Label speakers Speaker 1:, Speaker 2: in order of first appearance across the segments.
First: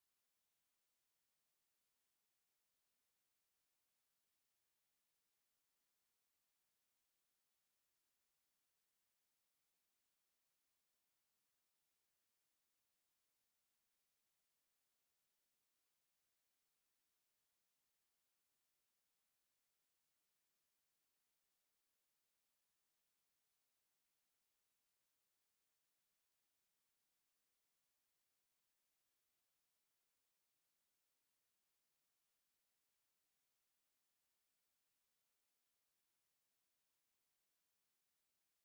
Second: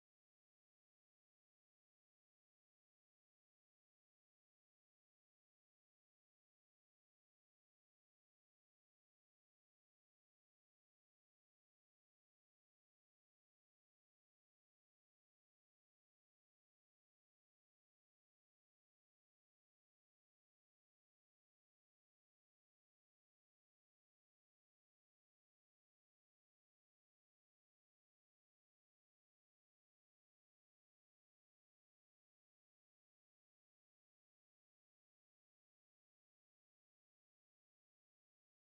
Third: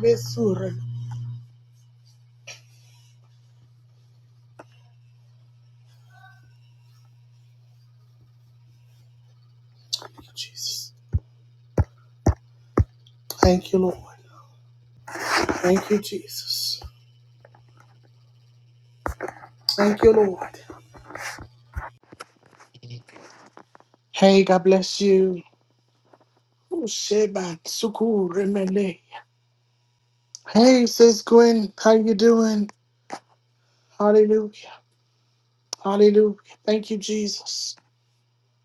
Speaker 1: Besura. Jesus. Thank you, Lord. Thank you, Jesus. Thank you, Lord. Hey, God bless you. Sheba Suku Remele. Hey, sis Gwen, how you doing? Hallelujah. Hallelujah. Thank you, Jesus.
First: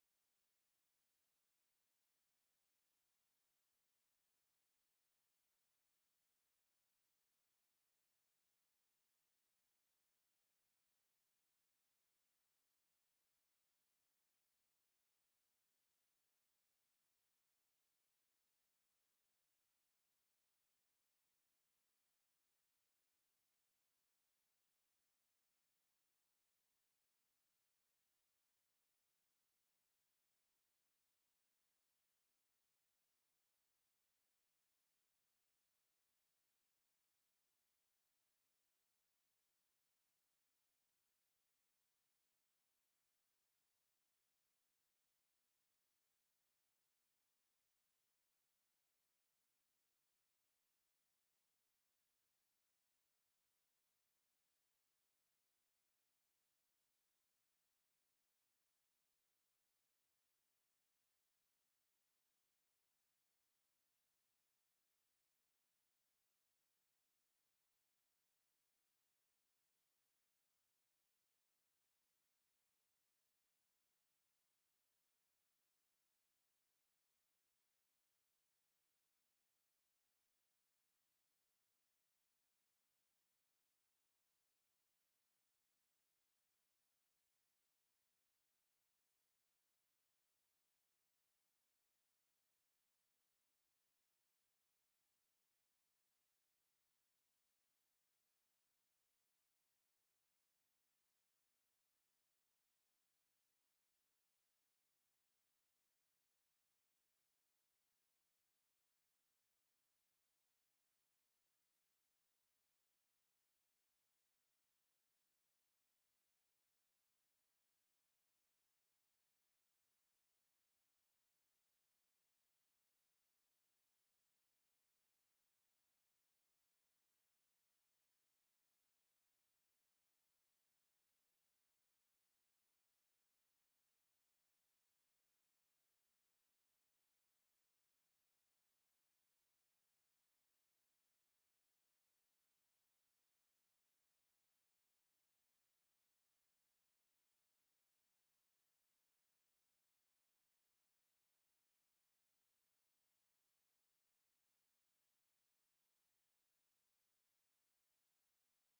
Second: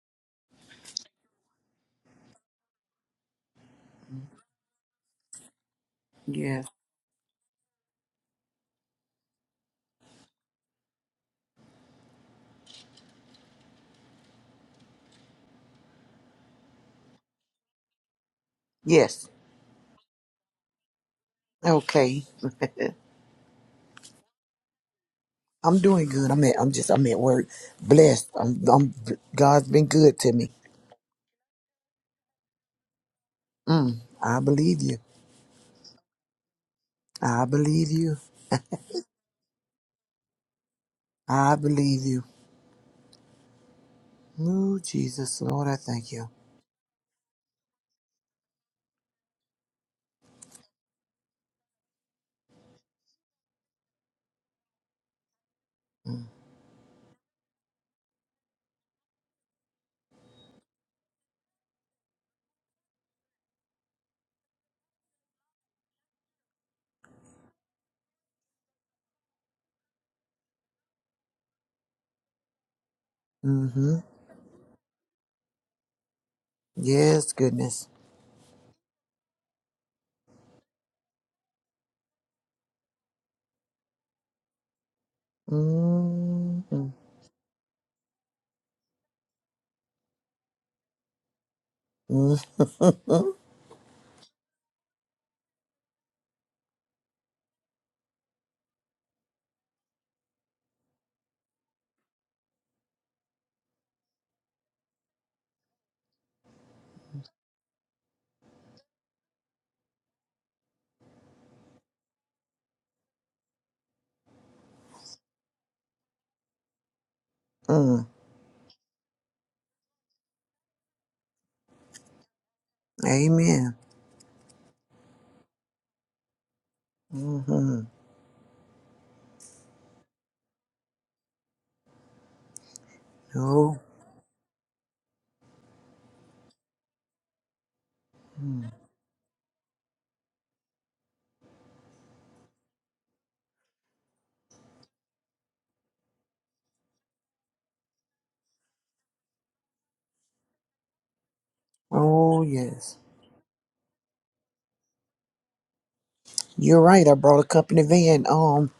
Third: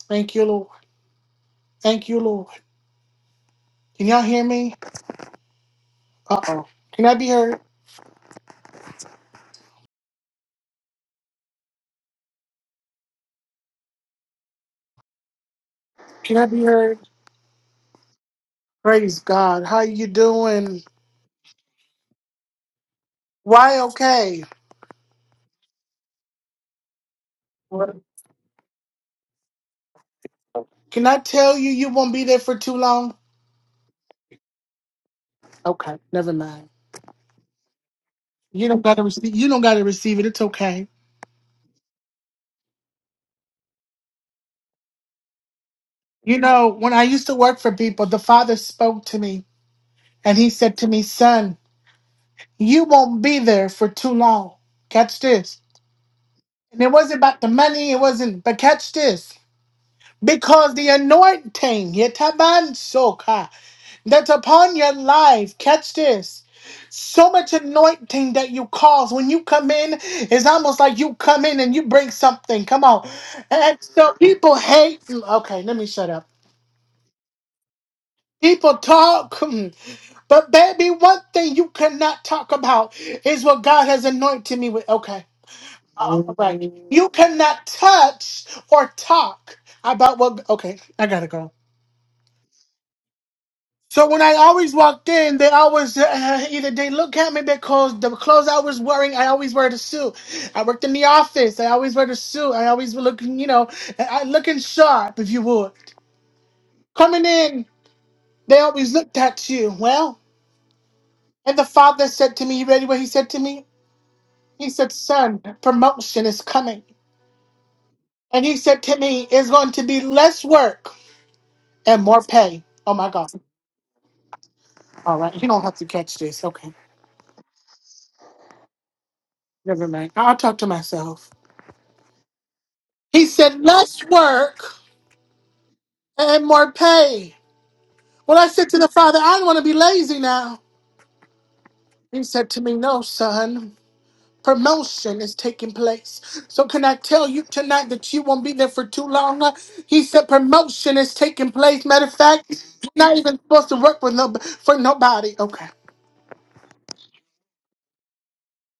Speaker 1: Thank you, Lord. Thank you, Lord. Can y'all hear me?
Speaker 2: Yes.
Speaker 1: Uh-oh. Can I be heard? Can I be heard? Praise
Speaker 2: Yes.
Speaker 1: God. How you doing?
Speaker 2: Okay.
Speaker 1: Why okay?
Speaker 2: I'm doing good. I'm at. I'm just. I'm at work.
Speaker 1: What?
Speaker 2: Blessed. I'm. I'm God's been good to me.
Speaker 1: Can I tell you you won't be there for too long?
Speaker 2: Mm, I believe you.
Speaker 1: Okay, never mind.
Speaker 2: I believe you.
Speaker 1: You don't gotta receive. You don't gotta receive it. It's okay.
Speaker 2: I believe you. Oh Jesus, Lord, I thank you.
Speaker 1: You know, when I used to work for people, the father spoke to me and he said to me, "Son, you won't be there for too long. Catch this."
Speaker 2: Mm.
Speaker 1: And it wasn't about the money. It wasn't. But catch this, because the anointing yetaban soka that's upon your life. Catch this. So much anointing that you cause when you come in, it's almost like you come in and you bring something. Come on. And
Speaker 2: Mm-hmm.
Speaker 1: so people hate. Okay, let me shut up.
Speaker 2: Yes, goodness.
Speaker 1: People talk, hmm, but baby, one thing you cannot talk about is what God has anointed me with. Okay, all right.
Speaker 2: Mm-hmm.
Speaker 1: You cannot touch or talk about what. Okay, I gotta go. So when I always walked in, they always uh, either they look at me because the clothes I was wearing, I always wear the suit. I worked in the office, I always wear the suit. I always were looking, you know, I I- looking sharp, if you would. Coming in, they always looked at you. Well. And the father said to me, You ready what he said to me? He said, Son, promotion is coming.
Speaker 2: Mm-hmm.
Speaker 1: And he said to me, It's going to be less work and more pay. Oh my God.
Speaker 2: Amen.
Speaker 1: All right. You don't have to catch this. Okay.
Speaker 2: Mm-hmm.
Speaker 1: Never mind. I'll talk to myself. He said,
Speaker 2: Oh.
Speaker 1: Less work and more pay. Well, I said
Speaker 2: Mm.
Speaker 1: to the father, I don't want to be lazy now. He said to me, No, son. Promotion is taking place. So, can I tell you tonight that you won't be there for too long? He said promotion is taking place. Matter of
Speaker 2: Oh
Speaker 1: fact, you're
Speaker 2: yes.
Speaker 1: not even supposed to work with no, for nobody. Okay.
Speaker 2: You're right. I brought a company van. Um,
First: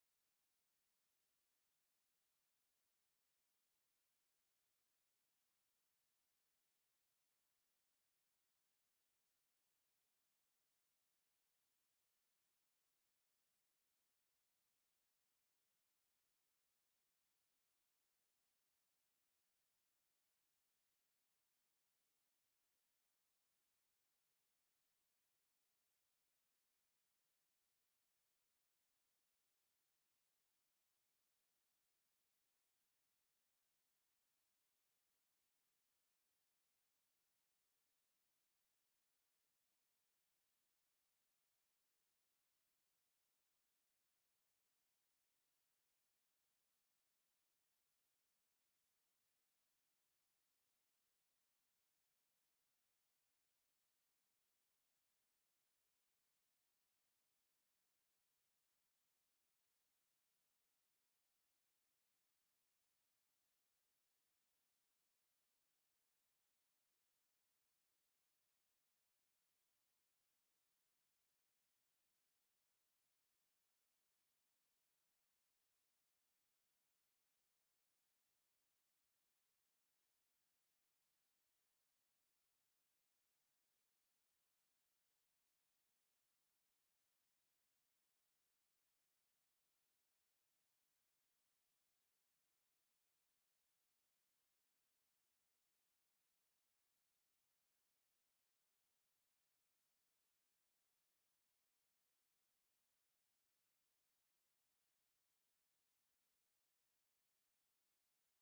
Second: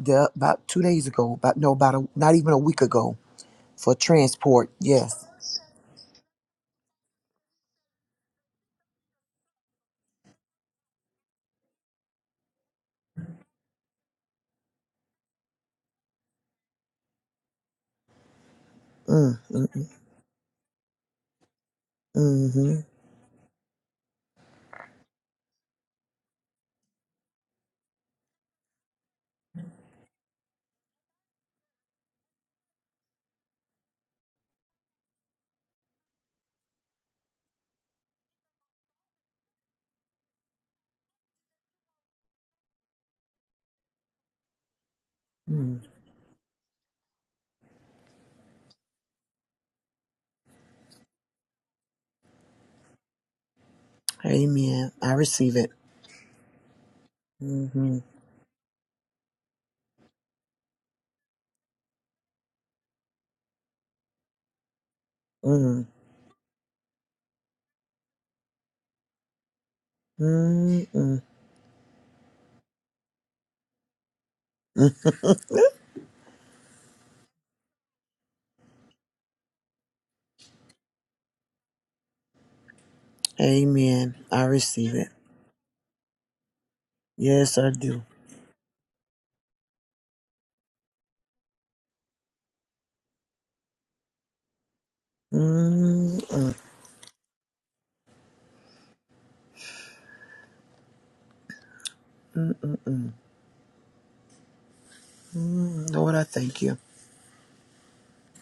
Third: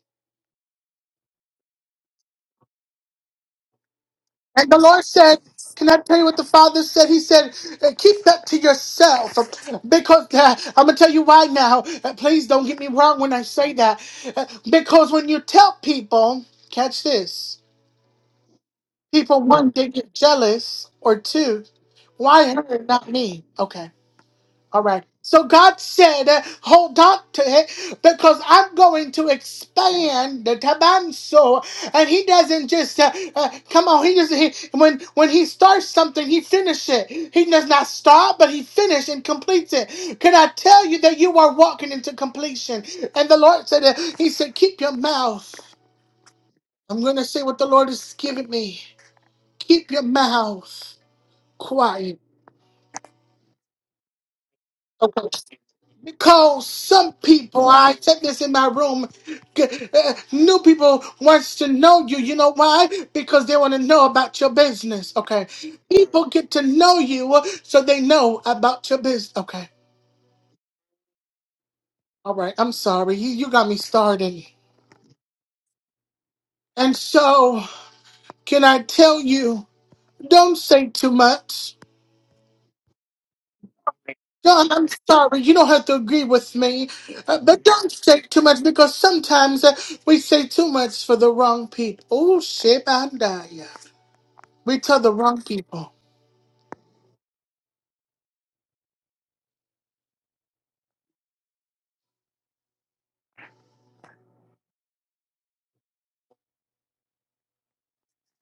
Speaker 2: the, about two days ago. About no, about a, not even a week ago. for transport.
Speaker 1: And the Lord
Speaker 2: Yes.
Speaker 1: said, Can I tell you what the Father said? He said, "Uh, Keep that to yourself. Because uh, I'm going to tell you why now. Uh, please don't get me wrong when I say that. Uh, because when you tell people, catch this,
Speaker 2: Mm,
Speaker 1: people
Speaker 2: mm,
Speaker 1: one, they get jealous, or two, why her,
Speaker 2: mm,
Speaker 1: not me? Okay. All right. So God said, uh, hold on to it because I'm going to expand the tabanso. And he doesn't just, uh, uh, come on, he just, he, when, when he starts something, he finishes it. He does not start, but he finishes and completes it. Can I tell you that you are walking into completion? And the Lord said, uh, he said, keep your mouth.
Speaker 2: mm.
Speaker 1: I'm going to say what the Lord has given me. Keep your mouth quiet.
Speaker 2: Amen. I
Speaker 1: Okay.
Speaker 2: receive it.
Speaker 1: Because some people, I
Speaker 2: Mm-hmm.
Speaker 1: said this in my room, g- uh, new people wants to know you. You know why? Because they want to know about your business. Okay,
Speaker 2: Mm,
Speaker 1: people get to know you uh, so they know about your business. Okay,
Speaker 2: mm, mm,
Speaker 1: all right. I'm sorry, you you got me started.
Speaker 2: mm.
Speaker 1: And so, can I tell you? Don't say too much.
Speaker 2: Amen. I
Speaker 1: John, I'm
Speaker 2: receive it.
Speaker 1: sorry, you don't have to agree with me, uh,
Speaker 2: Yes,
Speaker 1: but
Speaker 2: I
Speaker 1: don't
Speaker 2: do.
Speaker 1: say too much because sometimes uh, we say too much for the wrong people. Oh, shit, I die. yeah. We tell the wrong people.
Speaker 2: Mm, mm, mm, mm, mm. Mm, Lord, I thank you.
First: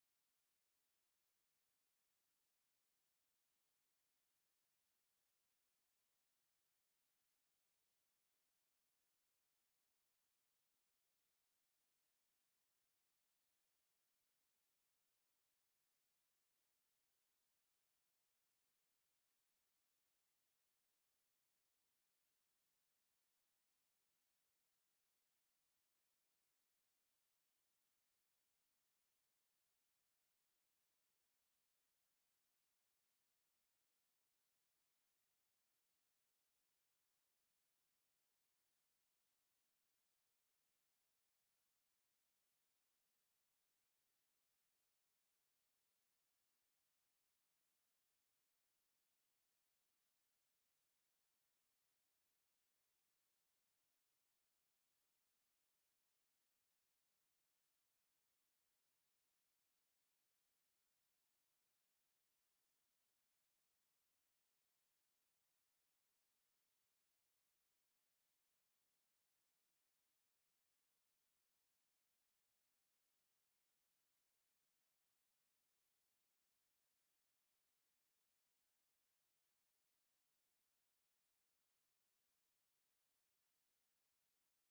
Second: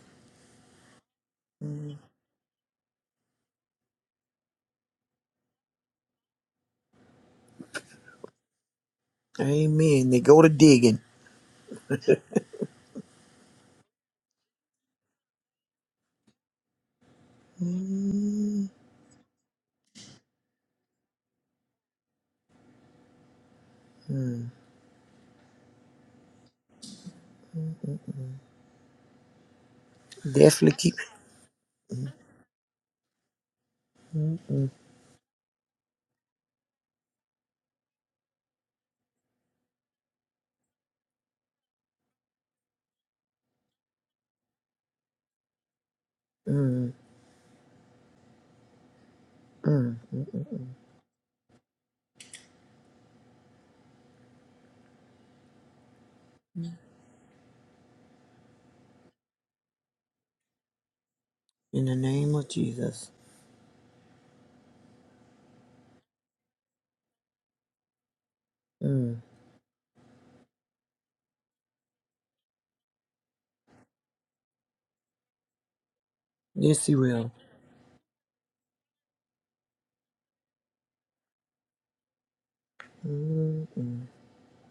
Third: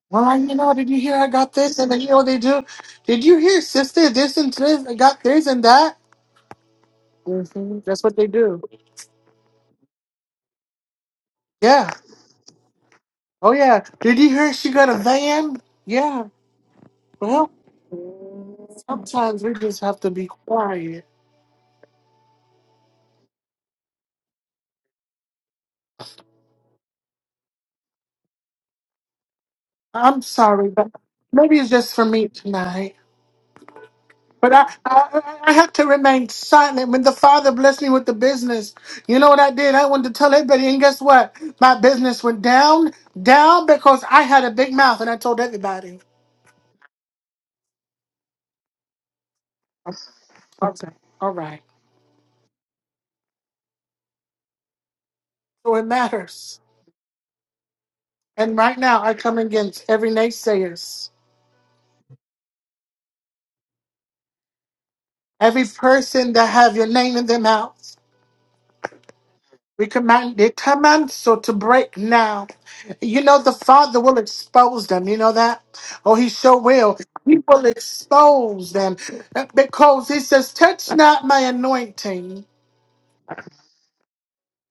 Speaker 1: Well, you know, did you hear I got this? And
Speaker 2: Mm.
Speaker 1: then, you know, they do. Did you hear, sister, this and this? I got this and that. hmm That's what they do.
Speaker 2: Amen. They go to digging.
Speaker 1: Yeah. Oh, yeah. Did you hear she got a van? Yeah. Well,
Speaker 2: Mm,
Speaker 1: sometimes we just have to be quiet.
Speaker 2: mm, mm.
Speaker 1: I'm sorry,
Speaker 2: Definitely
Speaker 1: but
Speaker 2: keep.
Speaker 1: maybe it's just for
Speaker 2: Mm,
Speaker 1: me tonight.
Speaker 2: mm,
Speaker 1: But I,
Speaker 2: mm,
Speaker 1: I, I had to remain silent when the father blessed me with the business. You know what I did? I wanted to tell everybody, and guess what? My business went down, down because I had a big mouth and I told everybody.
Speaker 2: mm, mm, mm, mm,
Speaker 1: Okay. All right. So it matters.
Speaker 2: mm.
Speaker 1: And right now, I come against every naysayers,
Speaker 2: In the name of Jesus.
Speaker 1: every person that have your name in their mouth.
Speaker 2: Mm.
Speaker 1: We command they command so to break now. You know the Father will expose them. You know that? Oh, He sure
Speaker 2: Yes, He
Speaker 1: will.
Speaker 2: will.
Speaker 1: He will expose them because He says, "Touch not my anointing,
Speaker 2: Mm, mm.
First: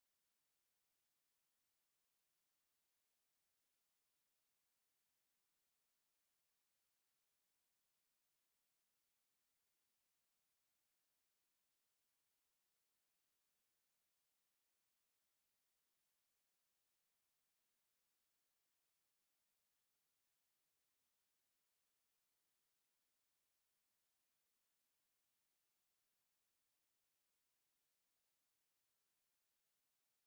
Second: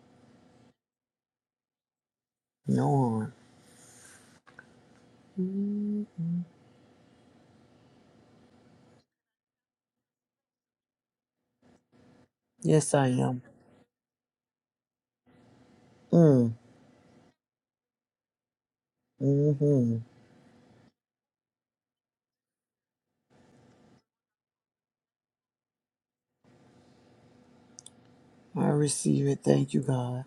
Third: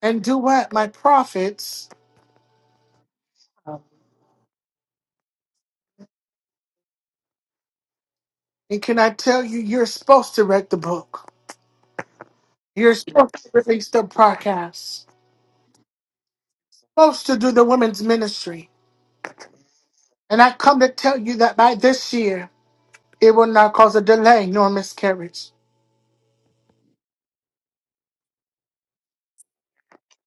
Speaker 1: and do what my prophets."
Speaker 2: No one. Mm,
Speaker 1: And can I tell you, you're supposed to read the book.
Speaker 2: Yes,
Speaker 1: You're
Speaker 2: I
Speaker 1: supposed
Speaker 2: am.
Speaker 1: to release the podcast.
Speaker 2: Mm.
Speaker 1: Supposed to do the women's ministry.
Speaker 2: Mm-hmm.
Speaker 1: And I come to tell you that by this year, it will not cause a delay nor miscarriage.
Speaker 2: I receive it. Thank you, God.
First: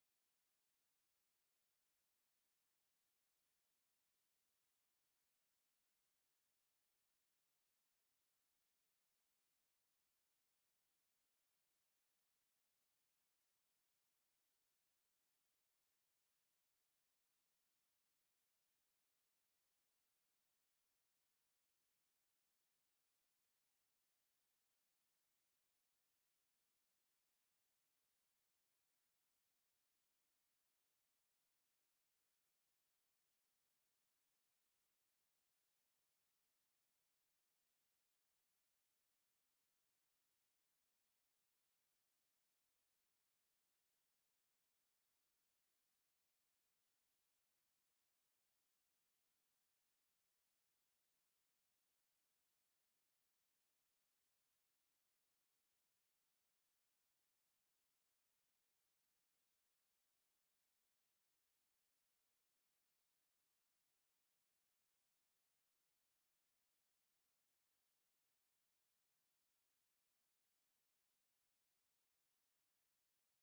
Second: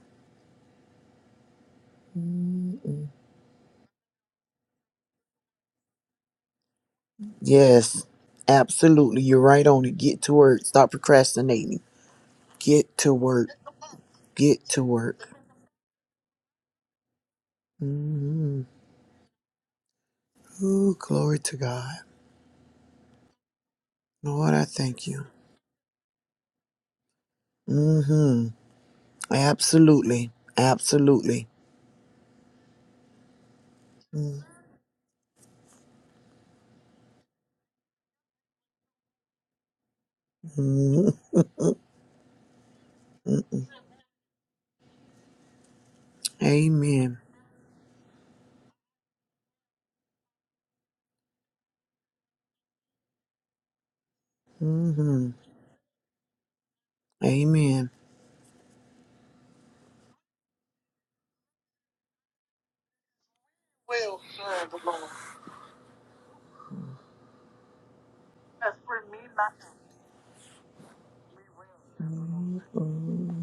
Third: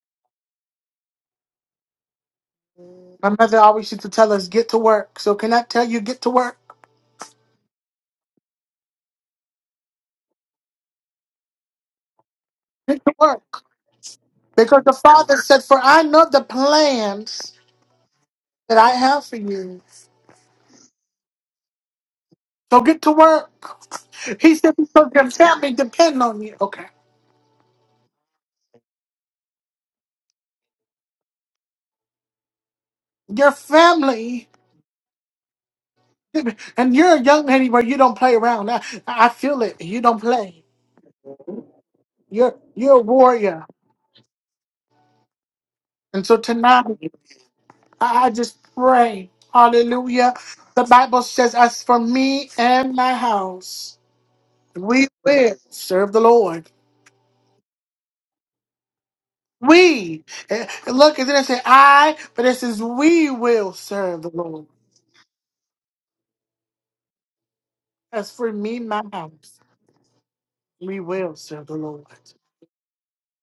Speaker 2: Mm-mm.
Speaker 1: My mother always used to tell us, get to work. So can I tell you, get to work?
Speaker 2: Yes, absolutely. You're right on it. Get to work. Stop procrastinating. Get
Speaker 1: Get
Speaker 2: to
Speaker 1: to
Speaker 2: work.
Speaker 1: work.
Speaker 2: Get to
Speaker 1: Because the
Speaker 2: work.
Speaker 1: Father said, for I know the plans
Speaker 2: Mm-hmm.
Speaker 1: that I have for you.
Speaker 2: Ooh, glory to God.
Speaker 1: So get to work.
Speaker 2: Lord,
Speaker 1: He
Speaker 2: I
Speaker 1: said,
Speaker 2: thank
Speaker 1: because
Speaker 2: you.
Speaker 1: your family depend on you. Okay.
Speaker 2: Mm-hmm. Absolutely. Absolutely.
Speaker 1: Your family, and you're a young lady where you don't play around. I, I feel it. You don't play.
Speaker 2: Mm-hmm.
Speaker 1: You're, you're a warrior. And so tonight, I
Speaker 2: Amen.
Speaker 1: I just pray. Hallelujah. The Bible says, as for me and my house. We
Speaker 2: Mm-hmm.
Speaker 1: will serve the Lord.
Speaker 2: Amen.
Speaker 1: We. And Look, it didn't say I, but it says we will serve the Lord. As for me and my house, we will serve the Lord.
Speaker 2: Mm.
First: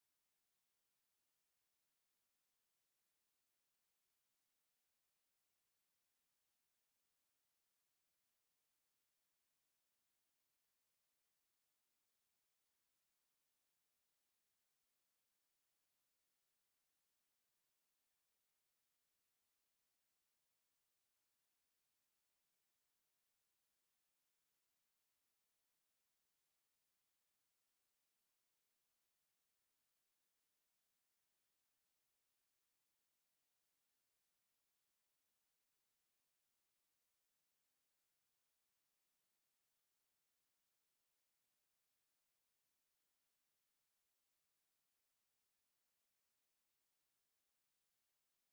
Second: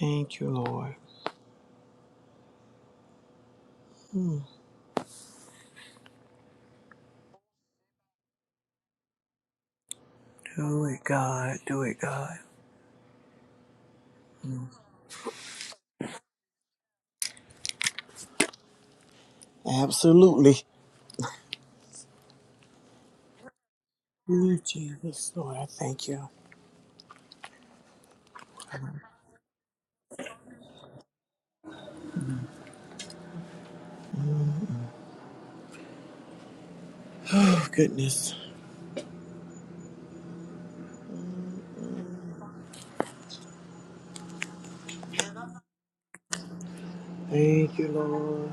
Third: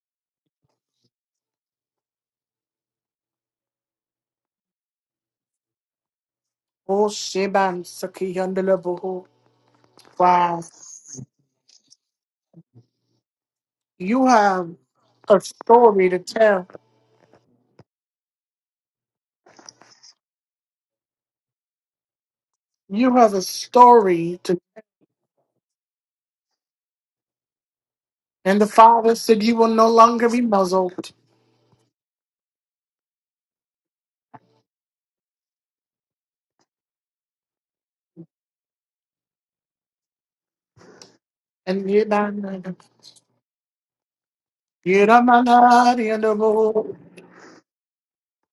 Speaker 2: Thank you, Lord.
Speaker 1: Oh, Sheban Saki Yandalaboho. Wow.
Speaker 2: Do it, God. Do it, God.
Speaker 1: You have a story to tell.
Speaker 2: Absolutely.
Speaker 1: You have a story to
Speaker 2: Ooh, Jesus, Lord, I thank you.
Speaker 1: and the Father said you will no longer be muzzled.
Speaker 2: Oh, goodness.
Speaker 1: And Yeban- Yedamanadiandabo.
Speaker 2: Thank you, Lord.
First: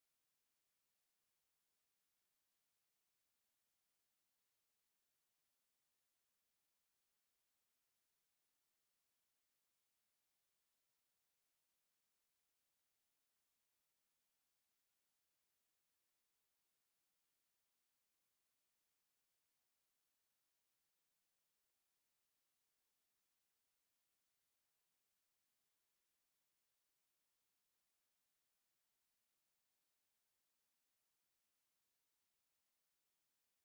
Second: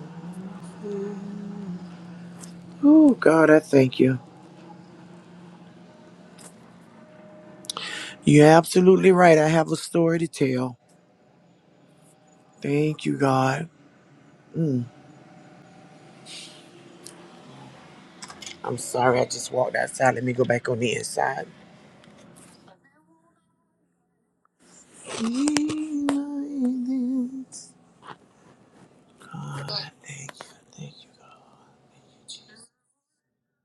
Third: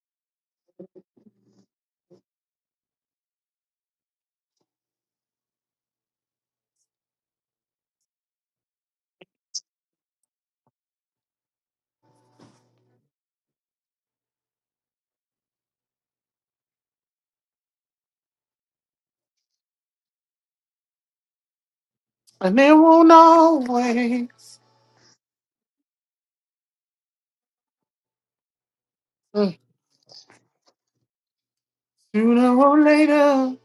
Speaker 2: Oh, God, I thank you. You're absolutely right. I have a story to tell. Thank you, God. Mm, I'm sorry. I just walked outside. Let me go back on the inside.
Speaker 1: and it won't always.
Speaker 2: Thank you. Thank you.
Speaker 1: Sooner or later,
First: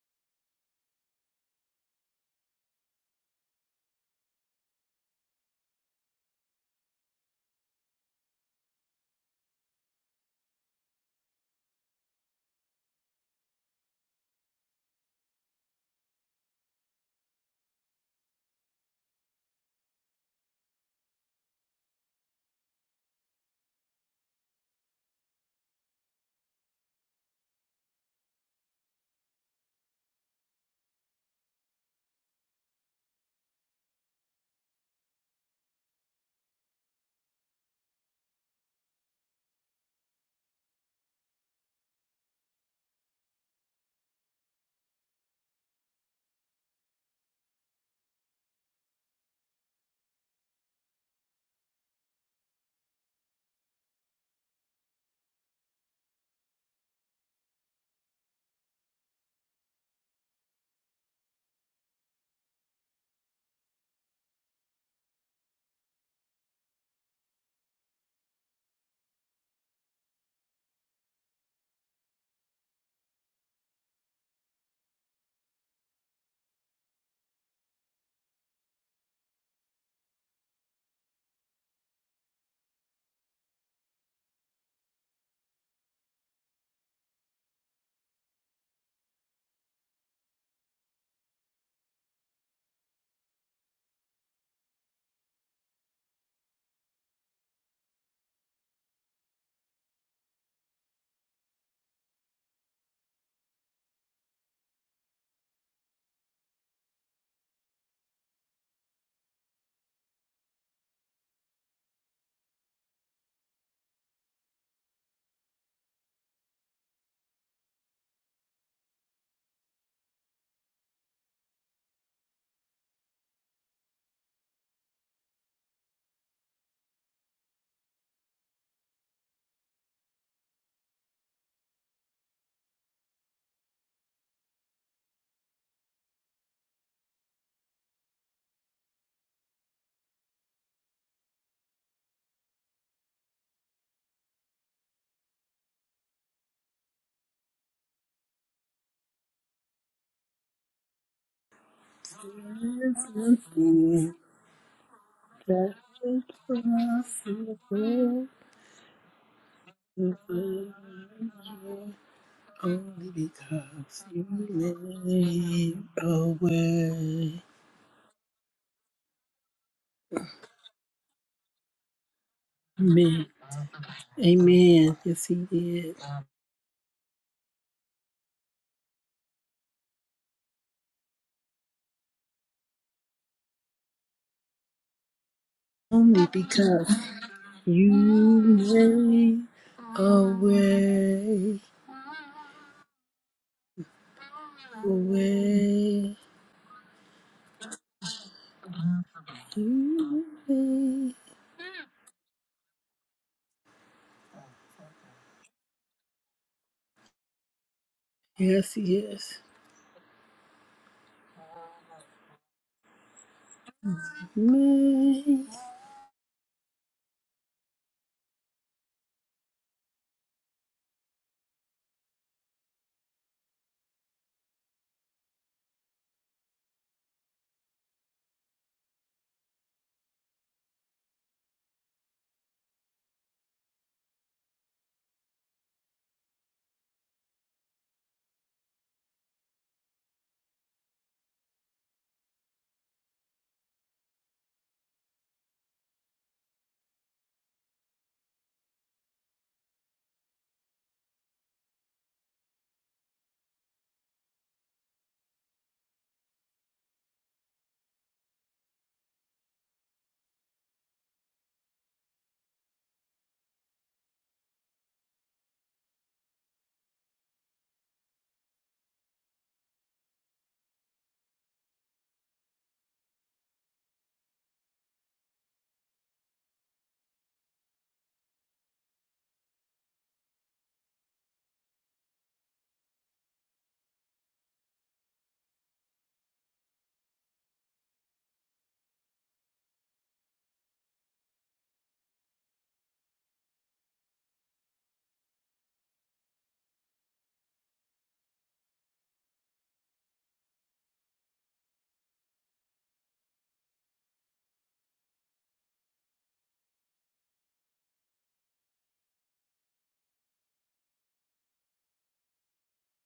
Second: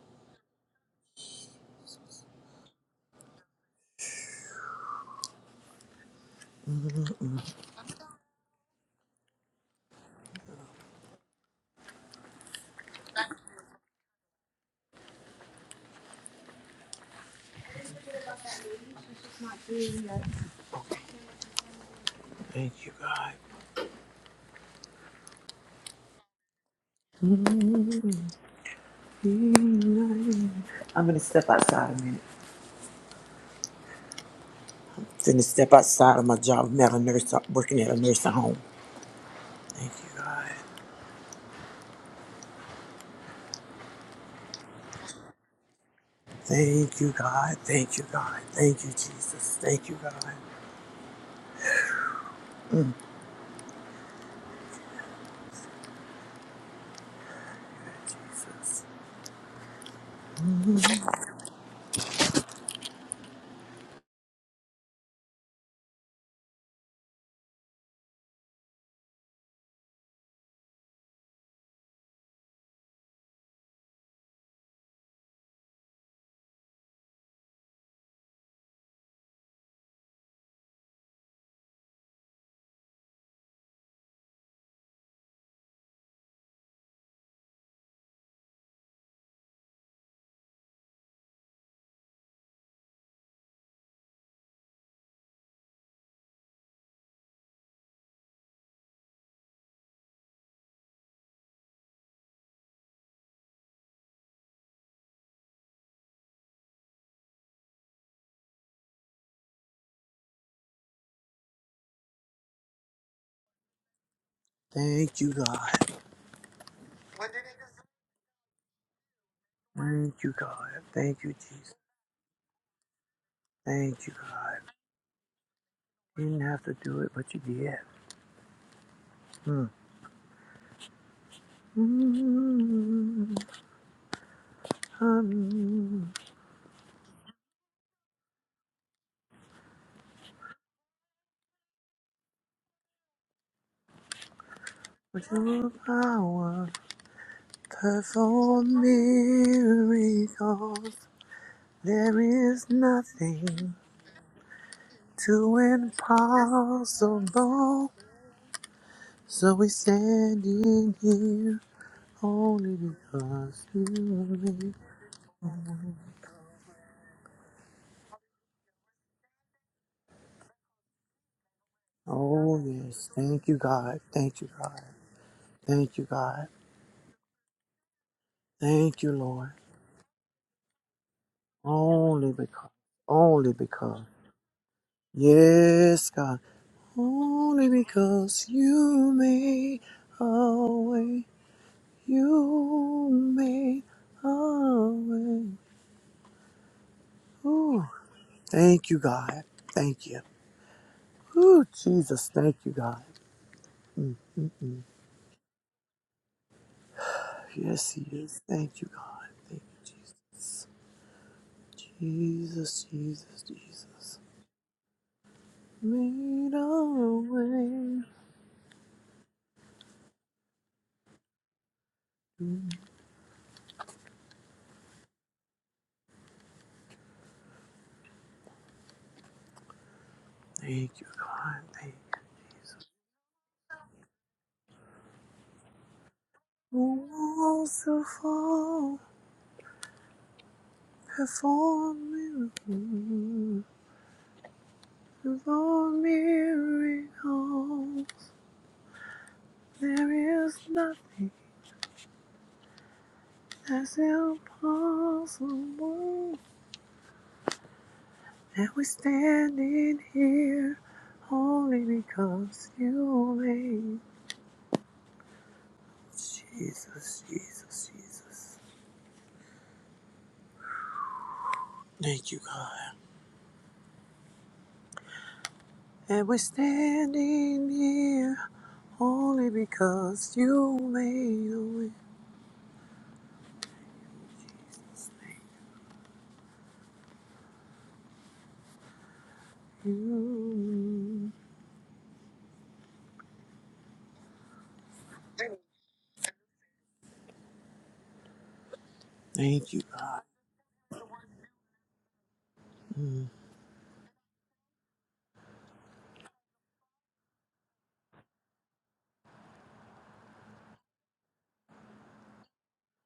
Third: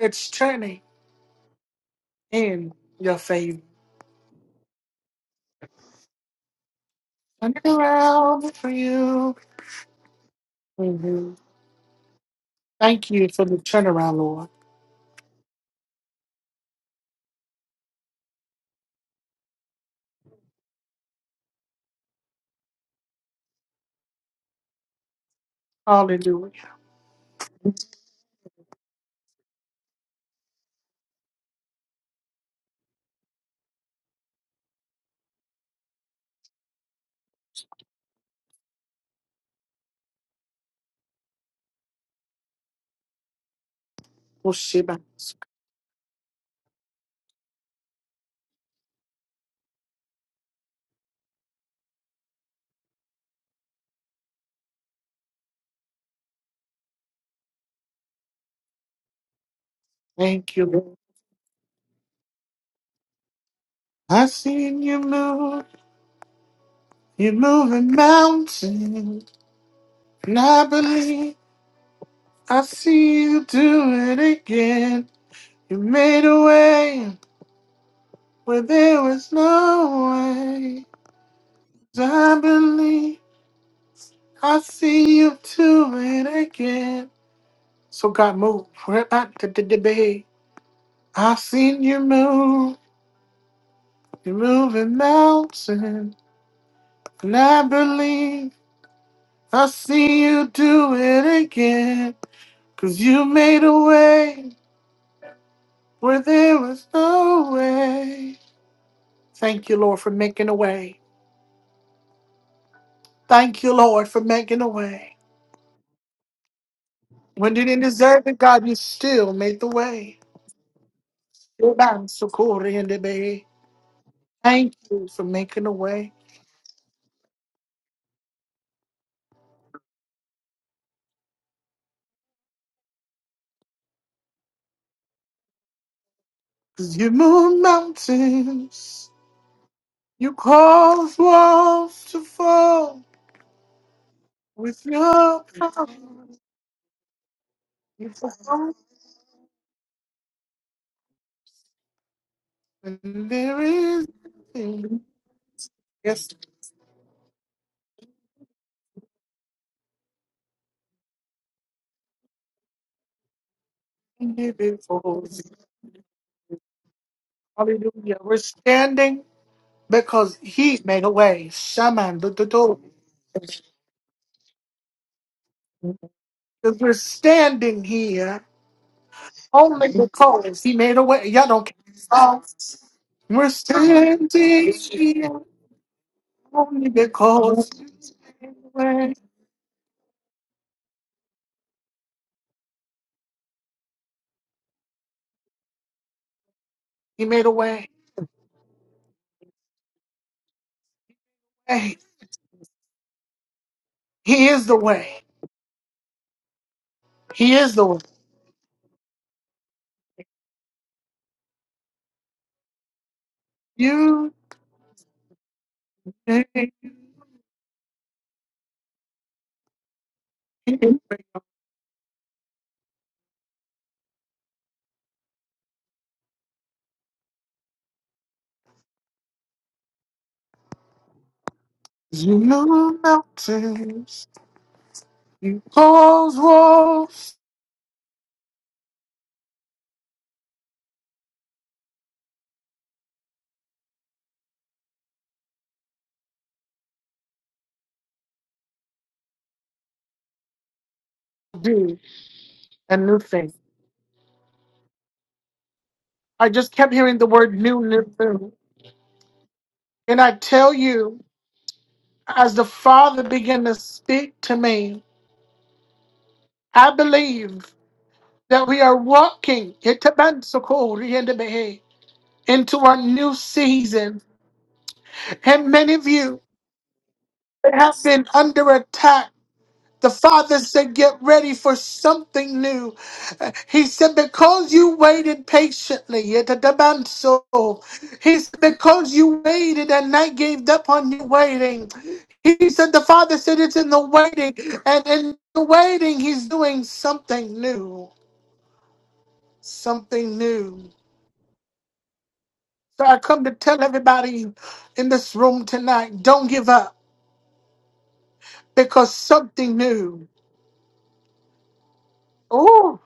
Speaker 1: it's turning in your favor.
Speaker 2: Mm-mm.
Speaker 1: Turn it around for you. Mhm. Thank you for the turnaround, Lord.
Speaker 2: Thank you, God.
Speaker 1: Hallelujah.
Speaker 2: Mm-mm. I'm going to step outside a minute. Didn't step outside of my job. I'm at a nurse, uh, working at a nursing home. Thank you, God.
Speaker 1: Oh, Shema.
Speaker 2: Thank you, God. Thank you, God. Thank you, Jesus. Thank you, God. Jesus.
Speaker 1: Thank you, Lord. I seen you move. You're moving mountains. And I believe I see you do it again. You made a way where there was no way. 'Cause I believe I see you do it again. So God moved right back to the debate. I seen you move. You're moving mountains. And I believe I see you do it again. Cause you made a way where there was no way. Thank you, Lord, for making a way. Thank you, Lord, for making a way.
Speaker 2: Thank you, God.
Speaker 1: When you didn't deserve it, God, you still made the way.
Speaker 2: Thank you, God. Thank you, Jesus.
Speaker 1: You're bound so cool in the bay.
Speaker 2: Thank you, God.
Speaker 1: Thank you for making a way.
Speaker 2: You didn't have to do it, but you did. Mm. Mm, mm,
Speaker 1: Cause you move mountains. You cause walls to fall with
Speaker 2: with
Speaker 1: your
Speaker 2: your
Speaker 1: power.
Speaker 2: power,
Speaker 1: You fall
Speaker 2: perform miracles. There is
Speaker 3: Only
Speaker 1: and there
Speaker 2: nothing
Speaker 1: is nothing
Speaker 2: Too
Speaker 1: yes
Speaker 2: impossible. So we standing here only because you
Speaker 3: Because you
Speaker 2: made
Speaker 1: before. you.
Speaker 2: a
Speaker 3: live
Speaker 2: way.
Speaker 3: away.
Speaker 1: Hallelujah. We're standing because He made a way. Shaman the
Speaker 2: Oh
Speaker 1: door.
Speaker 2: yes,
Speaker 3: Amen.
Speaker 2: thank you God, thank you God,
Speaker 3: Amen. Yes, he did.
Speaker 2: thank you God,
Speaker 1: Because we're standing here
Speaker 2: thank you Lord.
Speaker 1: only because He made a way. Y'all don't care.
Speaker 2: Only
Speaker 1: Oh,
Speaker 2: because,
Speaker 1: We're
Speaker 2: only because,
Speaker 1: standing here
Speaker 2: yes
Speaker 3: Only
Speaker 2: God,
Speaker 1: only
Speaker 3: because
Speaker 2: only
Speaker 1: because
Speaker 3: you
Speaker 2: because
Speaker 1: He made a
Speaker 2: you
Speaker 1: way.
Speaker 3: made
Speaker 2: made a way,
Speaker 3: away.
Speaker 2: you made a way.
Speaker 3: Away.
Speaker 1: He made a
Speaker 2: Ooh.
Speaker 1: way.
Speaker 2: Thank you God, thank you.
Speaker 3: You made.
Speaker 2: Ooh,
Speaker 1: Hey,
Speaker 2: Jesus, thank you, God. Mm.
Speaker 1: He is the way. He is the
Speaker 2: Yes,
Speaker 1: one.
Speaker 2: He is.
Speaker 3: Yes,
Speaker 2: Thank you, God.
Speaker 3: yes.
Speaker 2: Thank you, Jesus. Jesus, Jesus, Jesus.
Speaker 1: You
Speaker 3: Made
Speaker 2: Made
Speaker 1: take,
Speaker 2: a way.
Speaker 1: you
Speaker 2: Mm. Thank you, God. Thank you, Jesus.
Speaker 1: mountains, you cause walls,
Speaker 2: Walls will fall? Perform miracles. Perform miracles. There is nothing
Speaker 1: do a new thing.
Speaker 2: that's impossible.
Speaker 1: I just kept hearing the word new, new new.
Speaker 2: That we're standing
Speaker 1: And I tell
Speaker 2: here
Speaker 1: you,
Speaker 2: only
Speaker 1: as the
Speaker 2: because
Speaker 1: Father
Speaker 2: you
Speaker 1: began to
Speaker 2: made
Speaker 1: speak to me, I
Speaker 2: Jesus,
Speaker 1: believe
Speaker 2: Jesus, Jesus.
Speaker 1: that we are walking into
Speaker 2: Thank you, God.
Speaker 1: our new season. And many of
Speaker 2: And we're
Speaker 1: you
Speaker 2: standing
Speaker 1: have been
Speaker 2: here
Speaker 1: under attack
Speaker 2: only
Speaker 1: The
Speaker 2: because
Speaker 1: Father
Speaker 2: you
Speaker 1: said, Get
Speaker 2: made
Speaker 1: ready
Speaker 2: a
Speaker 1: for
Speaker 2: way.
Speaker 1: something new. Uh, He said, Because you
Speaker 2: Jesus,
Speaker 1: waited patiently, yet at the man so. He said, Because you
Speaker 2: thank
Speaker 1: waited and I gave up on you
Speaker 2: you.
Speaker 1: waiting. He said, The Father said, It's in the waiting. And in the waiting, He's doing something new.
Speaker 2: Thank you, God.
Speaker 1: Something new. So I
Speaker 2: Mm.
Speaker 1: come to tell everybody in this room tonight don't give up because something new. Oh,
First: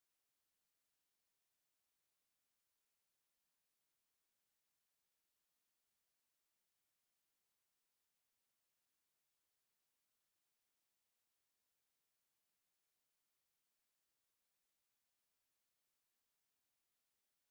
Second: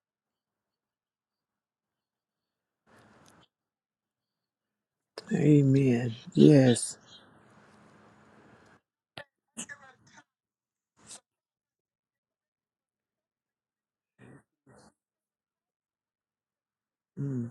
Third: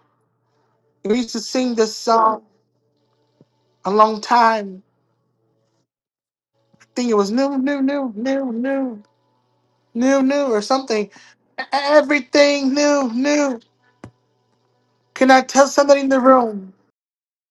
Speaker 1: we used to sing this song a long time
Speaker 2: Amen. Yes.
Speaker 1: think it was new, new, new, new, new, new, new, or something. E- Everything new, new. Can I tell somebody in the room?
Speaker 2: Mm.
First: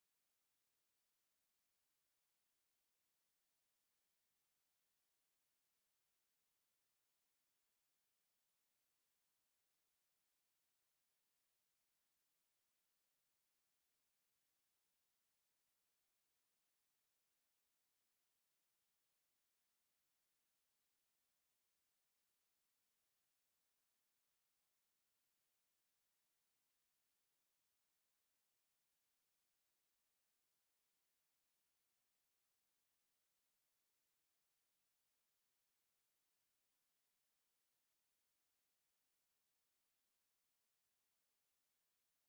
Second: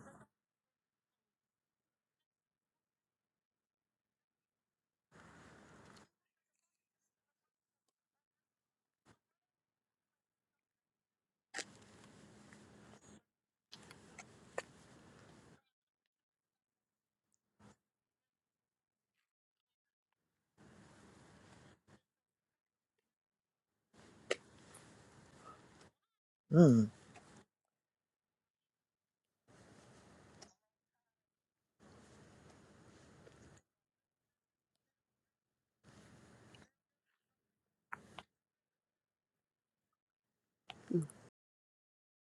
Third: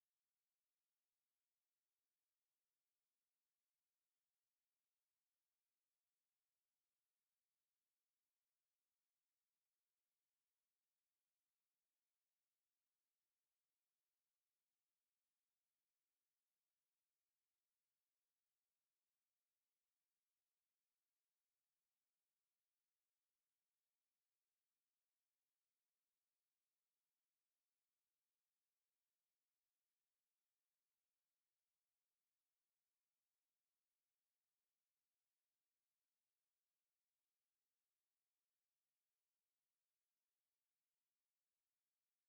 Speaker 2: Mm.